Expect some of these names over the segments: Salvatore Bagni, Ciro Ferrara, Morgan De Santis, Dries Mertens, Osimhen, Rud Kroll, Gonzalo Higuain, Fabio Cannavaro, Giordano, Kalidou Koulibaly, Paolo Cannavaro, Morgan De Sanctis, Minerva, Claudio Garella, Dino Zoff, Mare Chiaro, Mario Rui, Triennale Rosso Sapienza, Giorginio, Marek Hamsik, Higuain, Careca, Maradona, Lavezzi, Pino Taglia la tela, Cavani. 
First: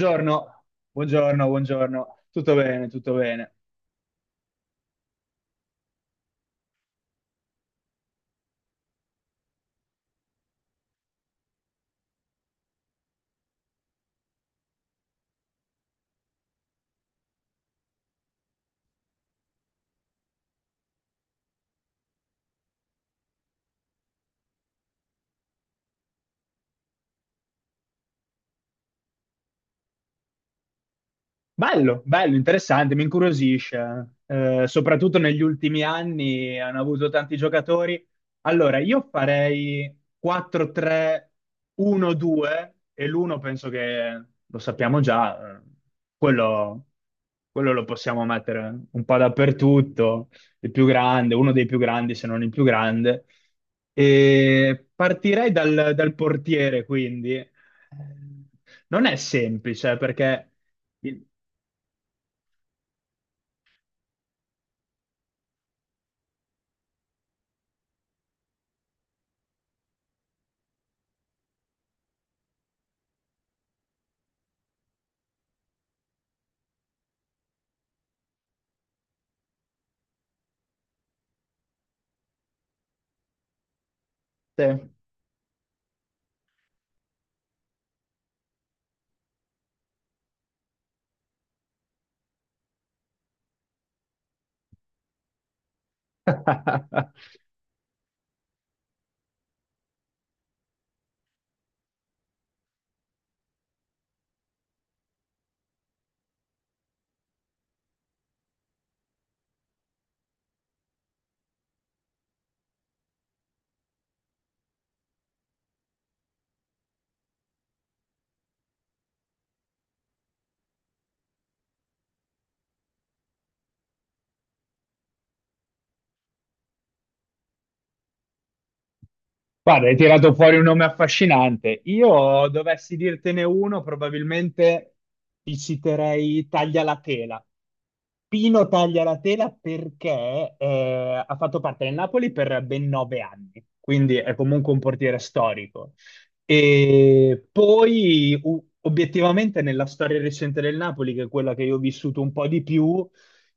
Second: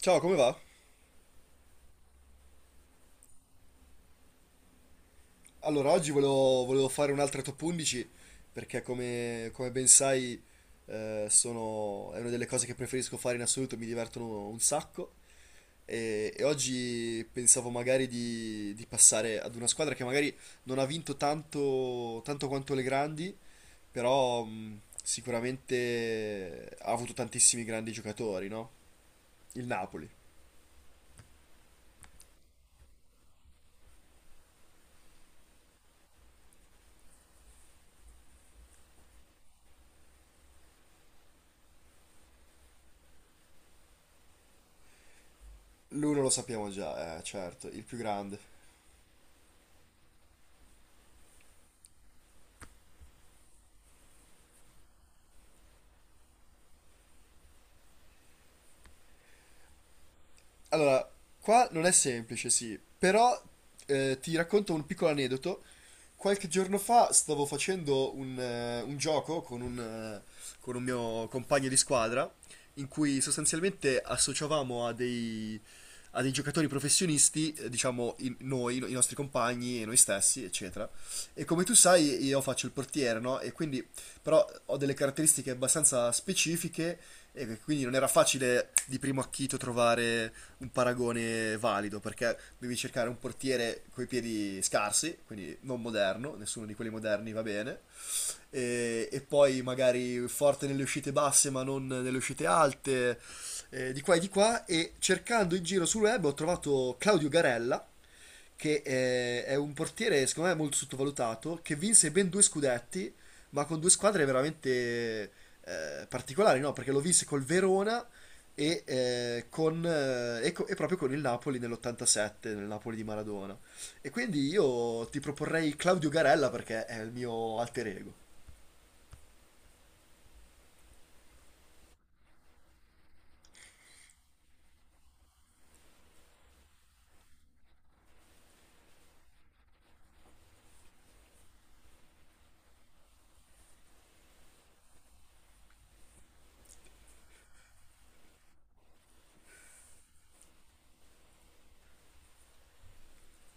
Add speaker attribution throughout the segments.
Speaker 1: Ciao, come va?
Speaker 2: buongiorno, buongiorno. Tutto bene, tutto bene.
Speaker 1: Allora, oggi volevo fare un'altra top 11 perché come ben sai è una delle cose che preferisco fare in assoluto, mi divertono un sacco e oggi pensavo magari di passare ad una squadra che magari non ha vinto tanto quanto le grandi, però sicuramente ha avuto tantissimi grandi giocatori, no? Il Napoli.
Speaker 2: Bello, bello, interessante, mi incuriosisce. Soprattutto negli ultimi anni hanno avuto tanti giocatori. Allora, io farei 4-3-1-2 e l'uno penso che lo sappiamo già,
Speaker 1: L'uno lo sappiamo
Speaker 2: quello,
Speaker 1: già, certo,
Speaker 2: quello
Speaker 1: il
Speaker 2: lo
Speaker 1: più
Speaker 2: possiamo
Speaker 1: grande.
Speaker 2: mettere un po' dappertutto, il più grande, uno dei più grandi, se non il più grande. E partirei dal portiere, quindi. Non è semplice perché...
Speaker 1: Allora, qua non è semplice, sì, però ti racconto un piccolo aneddoto. Qualche giorno fa stavo facendo un gioco con un mio compagno di squadra, in cui sostanzialmente associavamo a dei giocatori professionisti, diciamo noi, i nostri compagni e noi stessi, eccetera. E come tu sai, io faccio il portiere, no? E quindi, però, ho
Speaker 2: Sì.
Speaker 1: delle caratteristiche abbastanza specifiche e quindi non era facile di primo acchito trovare un paragone valido, perché devi cercare un portiere coi piedi scarsi, quindi non moderno, nessuno di quelli moderni va bene, e poi magari forte nelle uscite basse ma non delle uscite alte, di qua, e cercando in giro sul web ho trovato Claudio Garella, che è un portiere secondo me molto sottovalutato, che vinse ben due scudetti, ma con due squadre veramente particolari, no? Perché lo vinse col Verona e proprio con il Napoli nell'87, nel Napoli di Maradona. E quindi io ti proporrei Claudio Garella perché è il mio alter ego.
Speaker 2: Guarda, hai tirato fuori un nome affascinante. Io dovessi dirtene uno, probabilmente ti citerei Taglia la tela. Pino Taglia la tela perché ha fatto parte del Napoli per ben 9 anni, quindi è comunque un portiere storico. E poi, obiettivamente, nella storia recente del Napoli, che è quella che io ho vissuto un po' di più,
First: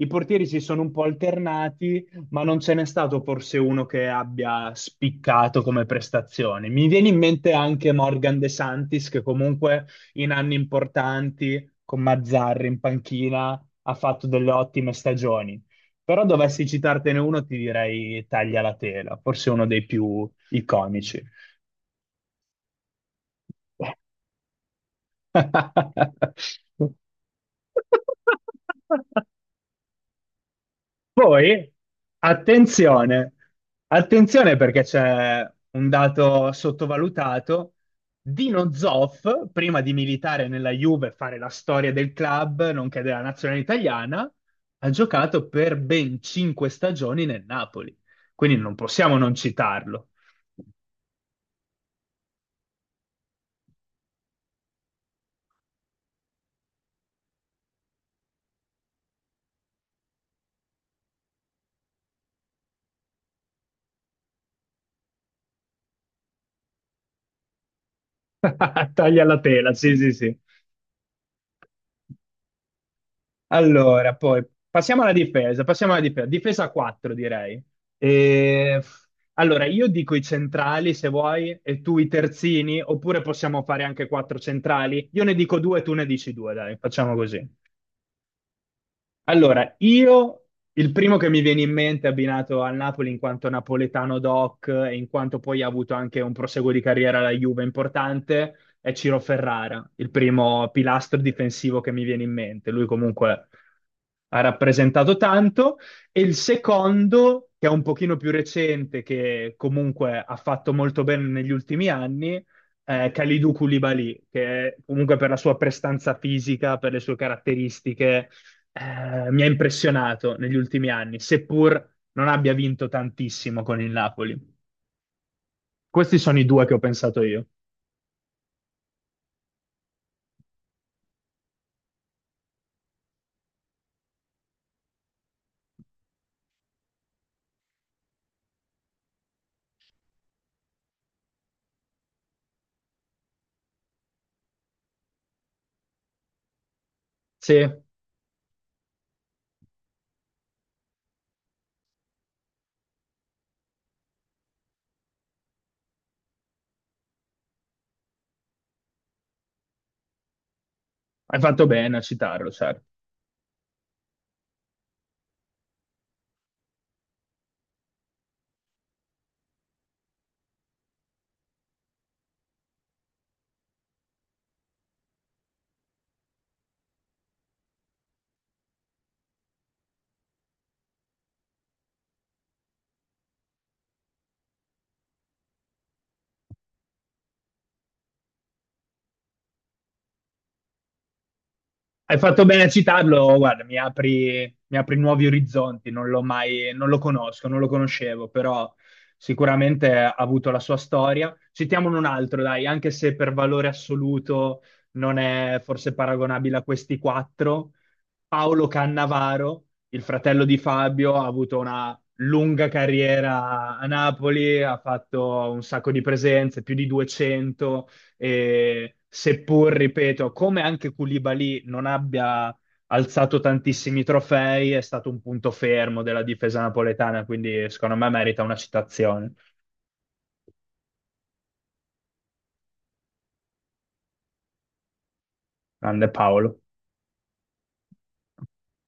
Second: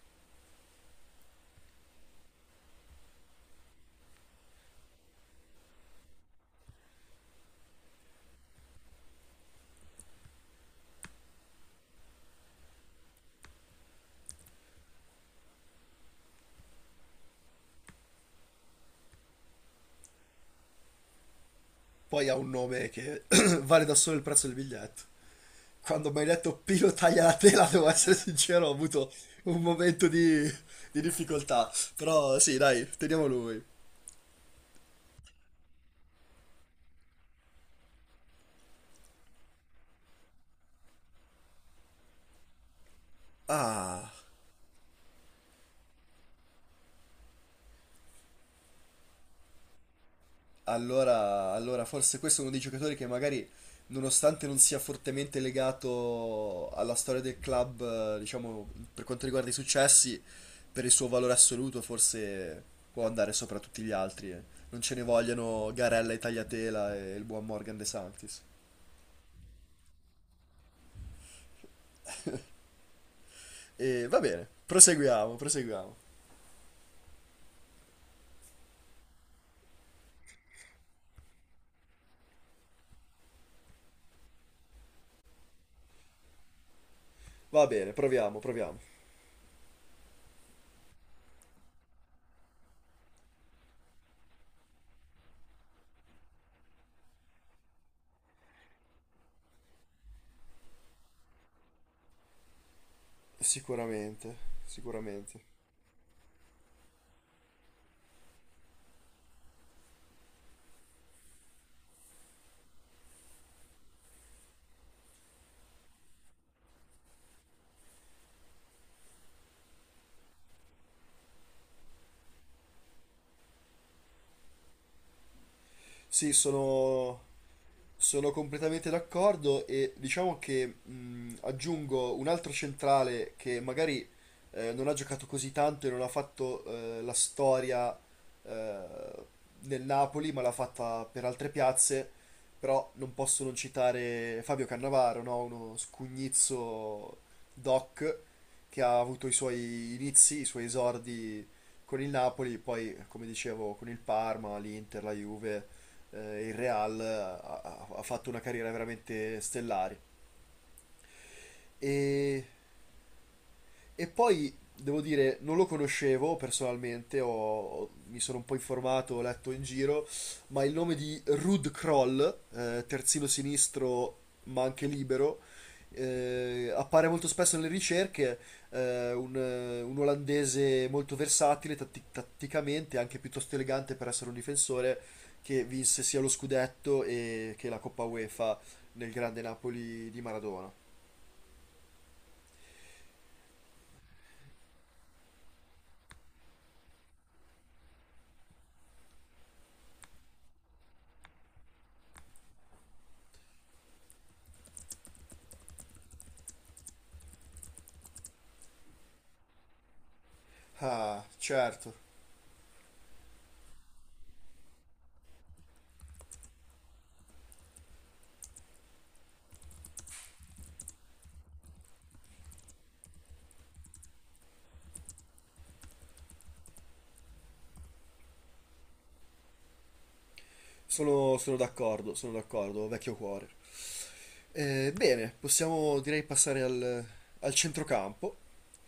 Speaker 2: i portieri si sono un po' alternati ma non ce n'è stato forse uno che abbia spiccato come prestazioni. Mi viene in mente anche Morgan De Santis, che comunque in anni importanti con Mazzarri in panchina ha fatto delle ottime stagioni. Però dovessi citartene uno, ti direi Taglia la tela, forse uno dei più iconici.
Speaker 1: Poi ha un nome che vale da solo il prezzo del biglietto. Quando mi hai detto Pino taglia la tela, devo essere sincero, ho avuto un momento di difficoltà.
Speaker 2: Poi,
Speaker 1: Però sì, dai, teniamo
Speaker 2: attenzione,
Speaker 1: lui.
Speaker 2: attenzione perché c'è un dato sottovalutato. Dino Zoff, prima di militare nella Juve e fare la storia del club, nonché della nazionale
Speaker 1: Ah,
Speaker 2: italiana, ha giocato per ben 5 stagioni nel Napoli. Quindi non possiamo non citarlo.
Speaker 1: allora forse questo è uno dei giocatori che magari, nonostante non sia fortemente legato alla storia del club, diciamo, per quanto riguarda i successi, per il suo valore assoluto, forse può andare sopra tutti gli altri. Non ce ne vogliono Garella e Tagliatela e il buon Morgan De Sanctis.
Speaker 2: Taglia la tela, sì, sì, sì.
Speaker 1: E
Speaker 2: Allora,
Speaker 1: va
Speaker 2: poi
Speaker 1: bene, proseguiamo,
Speaker 2: passiamo
Speaker 1: proseguiamo.
Speaker 2: alla difesa, difesa 4 direi. E- Allora, io dico i centrali se vuoi e tu i terzini, oppure possiamo fare anche quattro centrali. Io ne dico due, tu ne dici due, dai, facciamo così.
Speaker 1: Va bene, proviamo, proviamo.
Speaker 2: Allora, io il primo che mi viene in mente abbinato al Napoli in quanto napoletano doc e in quanto poi ha avuto anche un proseguo di carriera alla Juve importante è Ciro Ferrara, il primo pilastro difensivo che mi viene in mente. Lui comunque
Speaker 1: Sicuramente,
Speaker 2: ha rappresentato
Speaker 1: sicuramente.
Speaker 2: tanto. E il secondo, che è un pochino più recente, che comunque ha fatto molto bene negli ultimi anni, Kalidou Koulibaly, che comunque per la sua prestanza fisica, per le sue caratteristiche mi ha impressionato negli ultimi anni, seppur non abbia vinto tantissimo con il Napoli. Questi
Speaker 1: Sì,
Speaker 2: sono i due che ho pensato
Speaker 1: sono,
Speaker 2: io.
Speaker 1: sono completamente d'accordo e diciamo che aggiungo un altro centrale che magari non ha giocato così tanto e non ha fatto la storia eh, nel Napoli, ma l'ha fatta per altre piazze, però non posso non citare Fabio Cannavaro, no? Uno scugnizzo
Speaker 2: Sì, hai
Speaker 1: doc che ha avuto i suoi inizi, i suoi esordi con il Napoli, poi come dicevo con il Parma, l'Inter, la Juve, il Real, ha fatto una carriera veramente stellare.
Speaker 2: fatto bene a
Speaker 1: E
Speaker 2: citarlo, certo.
Speaker 1: e poi devo dire, non lo conoscevo personalmente, mi sono un po' informato, ho letto in giro, ma il nome di Rud Kroll, terzino sinistro ma anche libero, appare molto spesso nelle ricerche, un olandese molto versatile tatticamente, anche piuttosto elegante per essere un difensore, che vinse sia lo scudetto e che la Coppa UEFA nel grande Napoli di Maradona.
Speaker 2: Hai fatto bene a citarlo, guarda, mi apri nuovi orizzonti, non l'ho mai, non lo conosco, non lo conoscevo, però sicuramente ha avuto la sua storia. Citiamone un altro, dai, anche se per valore assoluto non è forse paragonabile a questi quattro. Paolo Cannavaro, il fratello di Fabio,
Speaker 1: Ah,
Speaker 2: ha avuto
Speaker 1: certo.
Speaker 2: una lunga carriera a Napoli, ha fatto un sacco di presenze, più di 200 e seppur, ripeto, come anche Koulibaly non abbia alzato tantissimi trofei, è stato un punto fermo della difesa napoletana, quindi secondo me merita una citazione.
Speaker 1: Sono d'accordo, sono d'accordo, vecchio cuore. Bene, possiamo
Speaker 2: Grande
Speaker 1: direi
Speaker 2: Paolo.
Speaker 1: passare al, centrocampo.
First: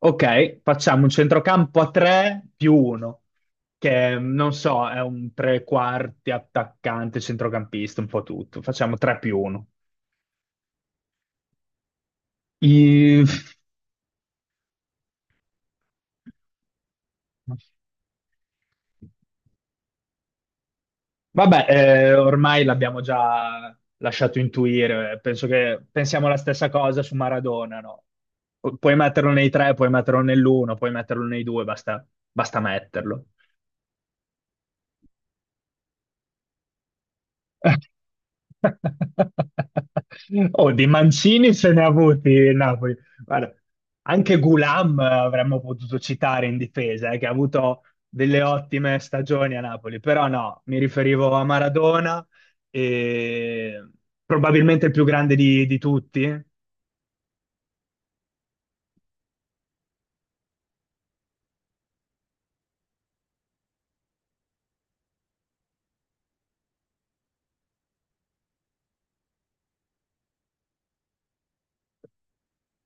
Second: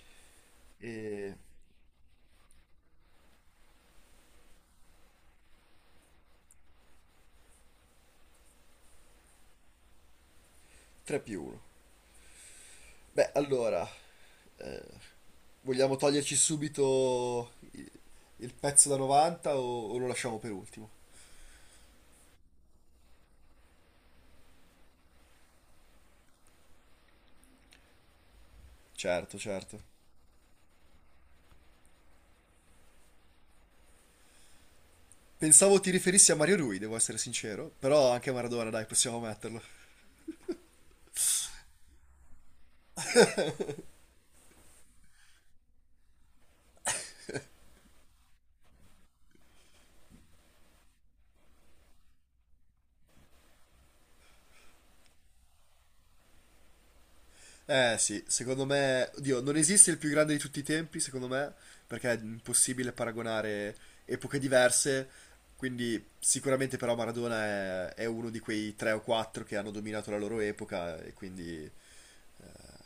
Speaker 2: Ok, facciamo un
Speaker 1: E
Speaker 2: centrocampo a 3 più 1, che non so, è un tre quarti attaccante, centrocampista, un po' tutto. Facciamo 3 più 1.
Speaker 1: 3 più 1. Beh, allora, eh, vogliamo toglierci subito il pezzo da 90 o lo lasciamo per ultimo?
Speaker 2: Vabbè, ormai l'abbiamo già lasciato intuire, penso che pensiamo la stessa cosa su Maradona, no? Puoi metterlo
Speaker 1: Certo,
Speaker 2: nei tre,
Speaker 1: certo.
Speaker 2: puoi metterlo nell'uno, puoi metterlo nei due, basta, basta metterlo.
Speaker 1: Pensavo ti riferissi a Mario Rui, devo essere sincero, però anche Maradona, dai, possiamo metterlo.
Speaker 2: Oh, di Mancini se ne ha avuti il Napoli. Guarda, anche Gulam avremmo potuto citare in difesa, che ha avuto delle ottime stagioni a Napoli, però no, mi riferivo a Maradona, e probabilmente il più grande di tutti.
Speaker 1: Eh sì, secondo me, oddio, non esiste il più grande di tutti i tempi, secondo me, perché è impossibile paragonare epoche diverse, quindi sicuramente però Maradona è uno di quei tre o quattro che hanno dominato la loro epoca e quindi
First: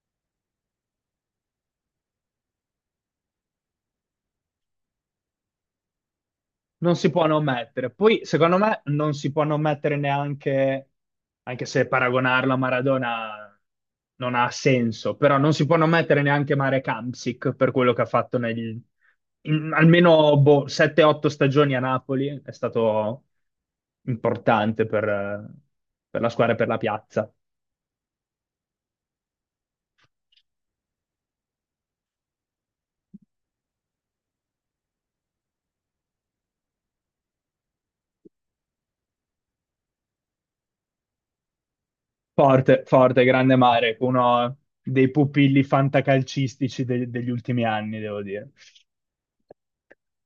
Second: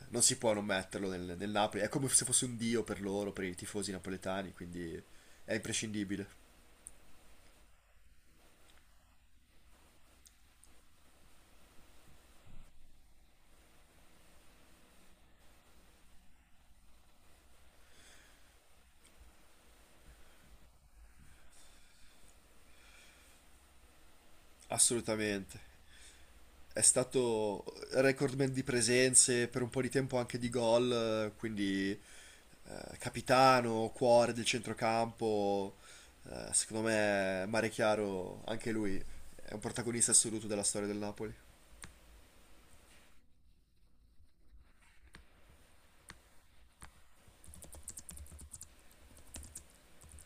Speaker 1: non si può non metterlo nel Napoli, è come se fosse un dio per loro, per i tifosi napoletani, quindi è imprescindibile,
Speaker 2: Non si può non mettere. Poi, secondo me, non si può non mettere neanche, anche se paragonarlo a Maradona non ha senso, però non si può non mettere neanche Marek Hamsik per quello che ha fatto negli, in almeno boh, 7-8 stagioni a Napoli. È stato importante per, eh,
Speaker 1: assolutamente.
Speaker 2: per la squadra e per la
Speaker 1: È
Speaker 2: piazza.
Speaker 1: stato recordman di presenze, per un po' di tempo anche di gol, quindi capitano, cuore del centrocampo. Secondo me Mare Chiaro, anche lui, è un protagonista assoluto della storia del Napoli.
Speaker 2: Forte, forte, grande Marek, uno dei pupilli fantacalcistici degli ultimi anni, devo dire.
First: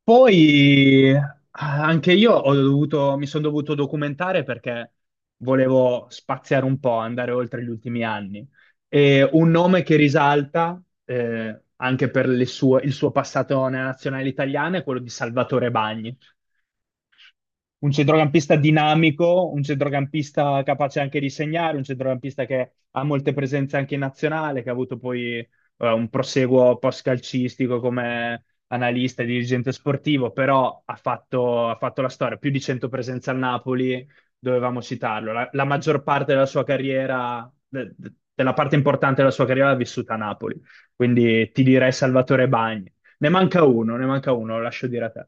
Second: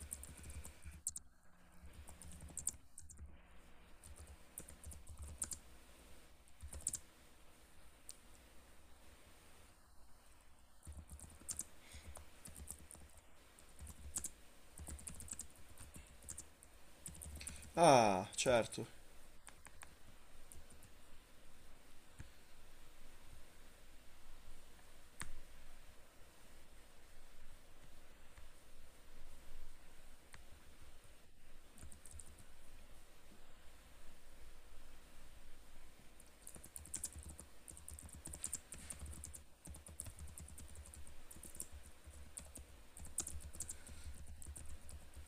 Speaker 2: Poi anche io ho dovuto, mi sono dovuto documentare perché volevo spaziare un po', andare oltre gli ultimi anni. E un nome che risalta, anche per il suo passato nella nazionale italiana, è quello di Salvatore Bagni, un
Speaker 1: Ah,
Speaker 2: centrocampista
Speaker 1: certo.
Speaker 2: dinamico, un centrocampista capace anche di segnare, un centrocampista che ha molte presenze anche in nazionale, che ha avuto poi un proseguo post-calcistico come analista e dirigente sportivo, però ha fatto la storia, più di 100 presenze al Napoli, dovevamo citarlo. La maggior parte della sua carriera, della parte importante della sua carriera l'ha vissuta a Napoli, quindi ti direi Salvatore Bagni. Ne manca uno, lo lascio dire a te.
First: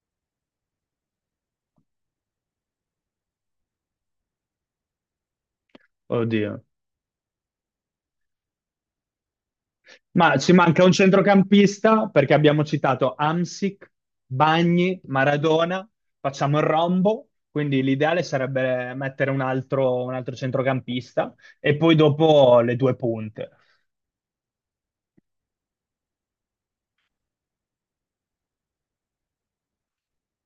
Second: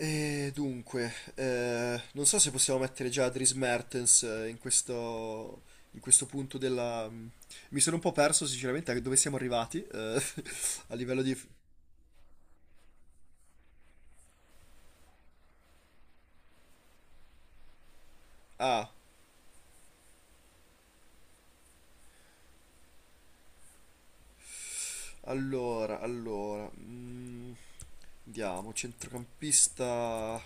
Speaker 1: E dunque, non so se possiamo mettere già Dries Mertens in questo punto
Speaker 2: Oddio.
Speaker 1: della... Mi sono un po' perso sinceramente a dove siamo arrivati
Speaker 2: Ma ci manca un
Speaker 1: a livello di...
Speaker 2: centrocampista perché abbiamo citato Amsic, Bagni, Maradona, facciamo il rombo, quindi l'ideale
Speaker 1: Ah,
Speaker 2: sarebbe mettere un altro centrocampista e poi dopo le due punte.
Speaker 1: Allora, allora, mm, vediamo, centrocampista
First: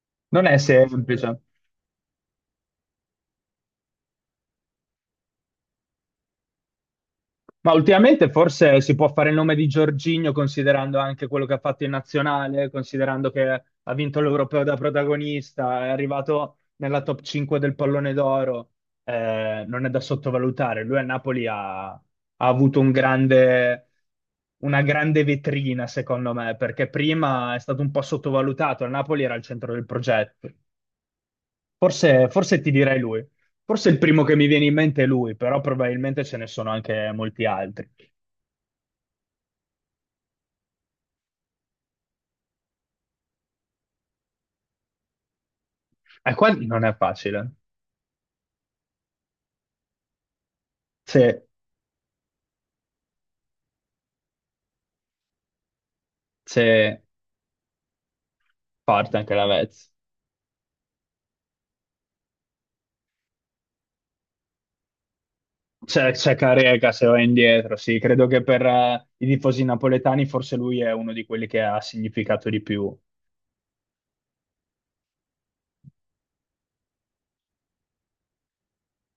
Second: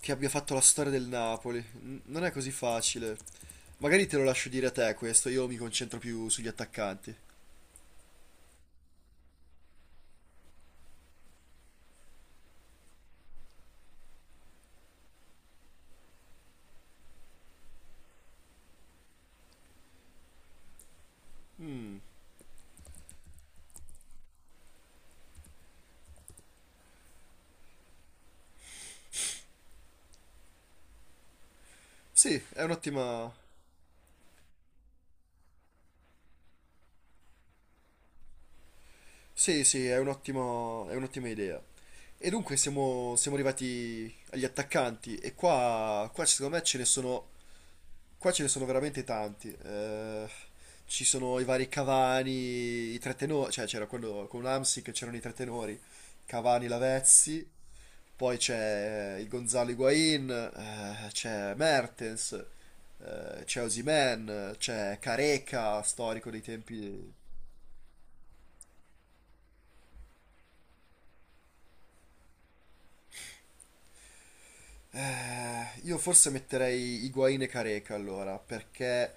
Speaker 1: che abbia
Speaker 2: Non
Speaker 1: fatto
Speaker 2: è
Speaker 1: la storia del
Speaker 2: semplice.
Speaker 1: Napoli. Non è così facile. Magari te lo lascio dire a te questo, io mi concentro più sugli attaccanti.
Speaker 2: Ma ultimamente forse si può fare il nome di Giorginio considerando anche quello che ha fatto in nazionale, considerando che ha vinto l'Europeo da protagonista, è arrivato nella top 5 del pallone d'oro, non è da sottovalutare. Lui a Napoli ha avuto un grande, una grande vetrina, secondo me, perché prima è stato un po' sottovalutato, a Napoli era al centro del progetto. Forse,
Speaker 1: Sì,
Speaker 2: forse
Speaker 1: è
Speaker 2: ti direi lui.
Speaker 1: un'ottima...
Speaker 2: Forse il primo che mi viene in mente è lui, però probabilmente ce ne sono anche molti altri.
Speaker 1: Sì, sì, è un'ottima idea. E dunque siamo arrivati agli attaccanti e qua
Speaker 2: E qua
Speaker 1: secondo me ce
Speaker 2: non
Speaker 1: ne
Speaker 2: è
Speaker 1: sono.
Speaker 2: facile.
Speaker 1: Qua ce ne sono veramente tanti. Ci sono i
Speaker 2: Se,
Speaker 1: vari Cavani, i tre tenori, cioè c'era quello con l'Amsic, c'erano i tre tenori, Cavani,
Speaker 2: se
Speaker 1: Lavezzi, poi c'è
Speaker 2: parte
Speaker 1: il
Speaker 2: anche la
Speaker 1: Gonzalo
Speaker 2: Vez.
Speaker 1: Higuain, c'è Mertens, c'è Osimhen, c'è Careca,
Speaker 2: C'è
Speaker 1: storico
Speaker 2: c'è
Speaker 1: dei
Speaker 2: Carega se
Speaker 1: tempi...
Speaker 2: va indietro, sì. Credo che per i tifosi napoletani forse lui è uno di quelli che ha significato di più.
Speaker 1: Io forse metterei Higuain e Careca allora, perché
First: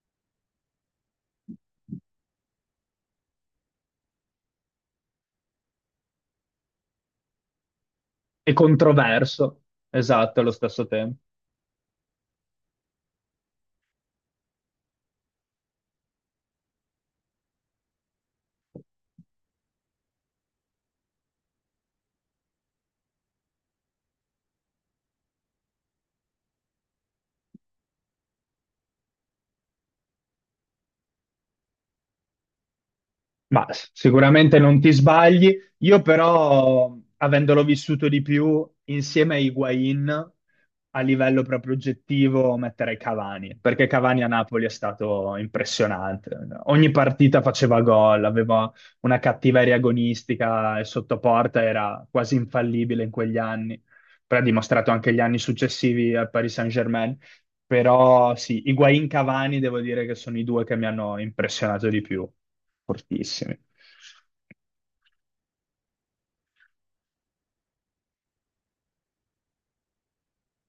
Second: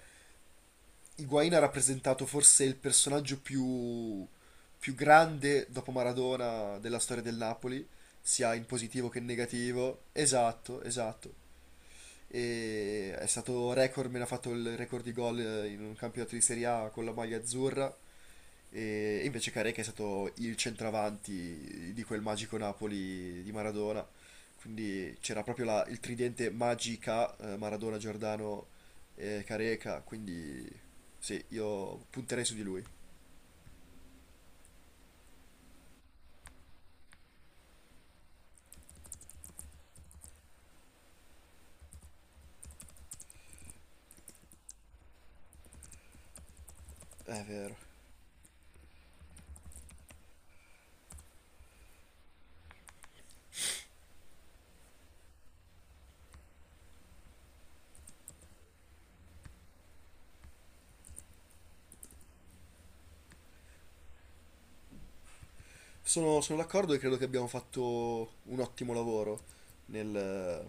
Speaker 1: Higuain ha rappresentato forse il personaggio più grande dopo Maradona della storia del Napoli,
Speaker 2: E
Speaker 1: sia in positivo che in
Speaker 2: controverso,
Speaker 1: negativo.
Speaker 2: esatto, allo
Speaker 1: Esatto,
Speaker 2: stesso tempo.
Speaker 1: esatto, e è stato record, me l'ha fatto il record di gol in un campionato di Serie A con la maglia azzurra, e invece Careca è stato il centravanti di quel magico Napoli di Maradona. Quindi c'era proprio il tridente magica, Maradona, Giordano e Careca, quindi sì, io punterei su di lui.
Speaker 2: Ma sicuramente non ti sbagli. Io però, avendolo vissuto di più, insieme a Higuain, a livello proprio oggettivo, metterei Cavani, perché Cavani a Napoli è stato impressionante. Ogni partita
Speaker 1: È vero.
Speaker 2: faceva gol, aveva una cattiveria agonistica e sotto porta era quasi infallibile in quegli anni. Poi ha dimostrato anche gli anni successivi al Paris Saint-Germain. Però sì, Higuain Cavani devo dire che sono i due che mi hanno impressionato di più, fortissimi.
Speaker 1: Sono d'accordo e credo che abbiamo fatto un ottimo lavoro nel.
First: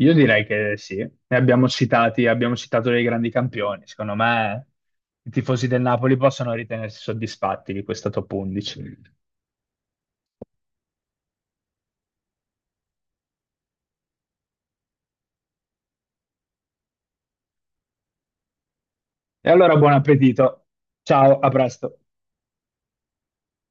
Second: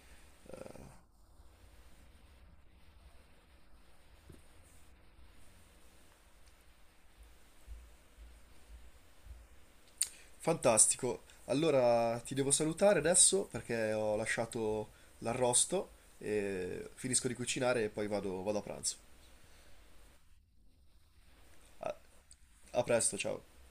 Speaker 2: Io direi che sì, ne abbiamo citati, abbiamo citato dei grandi campioni. Secondo me i tifosi del Napoli possono ritenersi soddisfatti di questa top 11.
Speaker 1: Fantastico. Allora ti devo salutare adesso perché ho lasciato l'arrosto e finisco di cucinare e poi vado a pranzo.
Speaker 2: E allora buon appetito. Ciao, a
Speaker 1: a
Speaker 2: presto.
Speaker 1: a presto, ciao.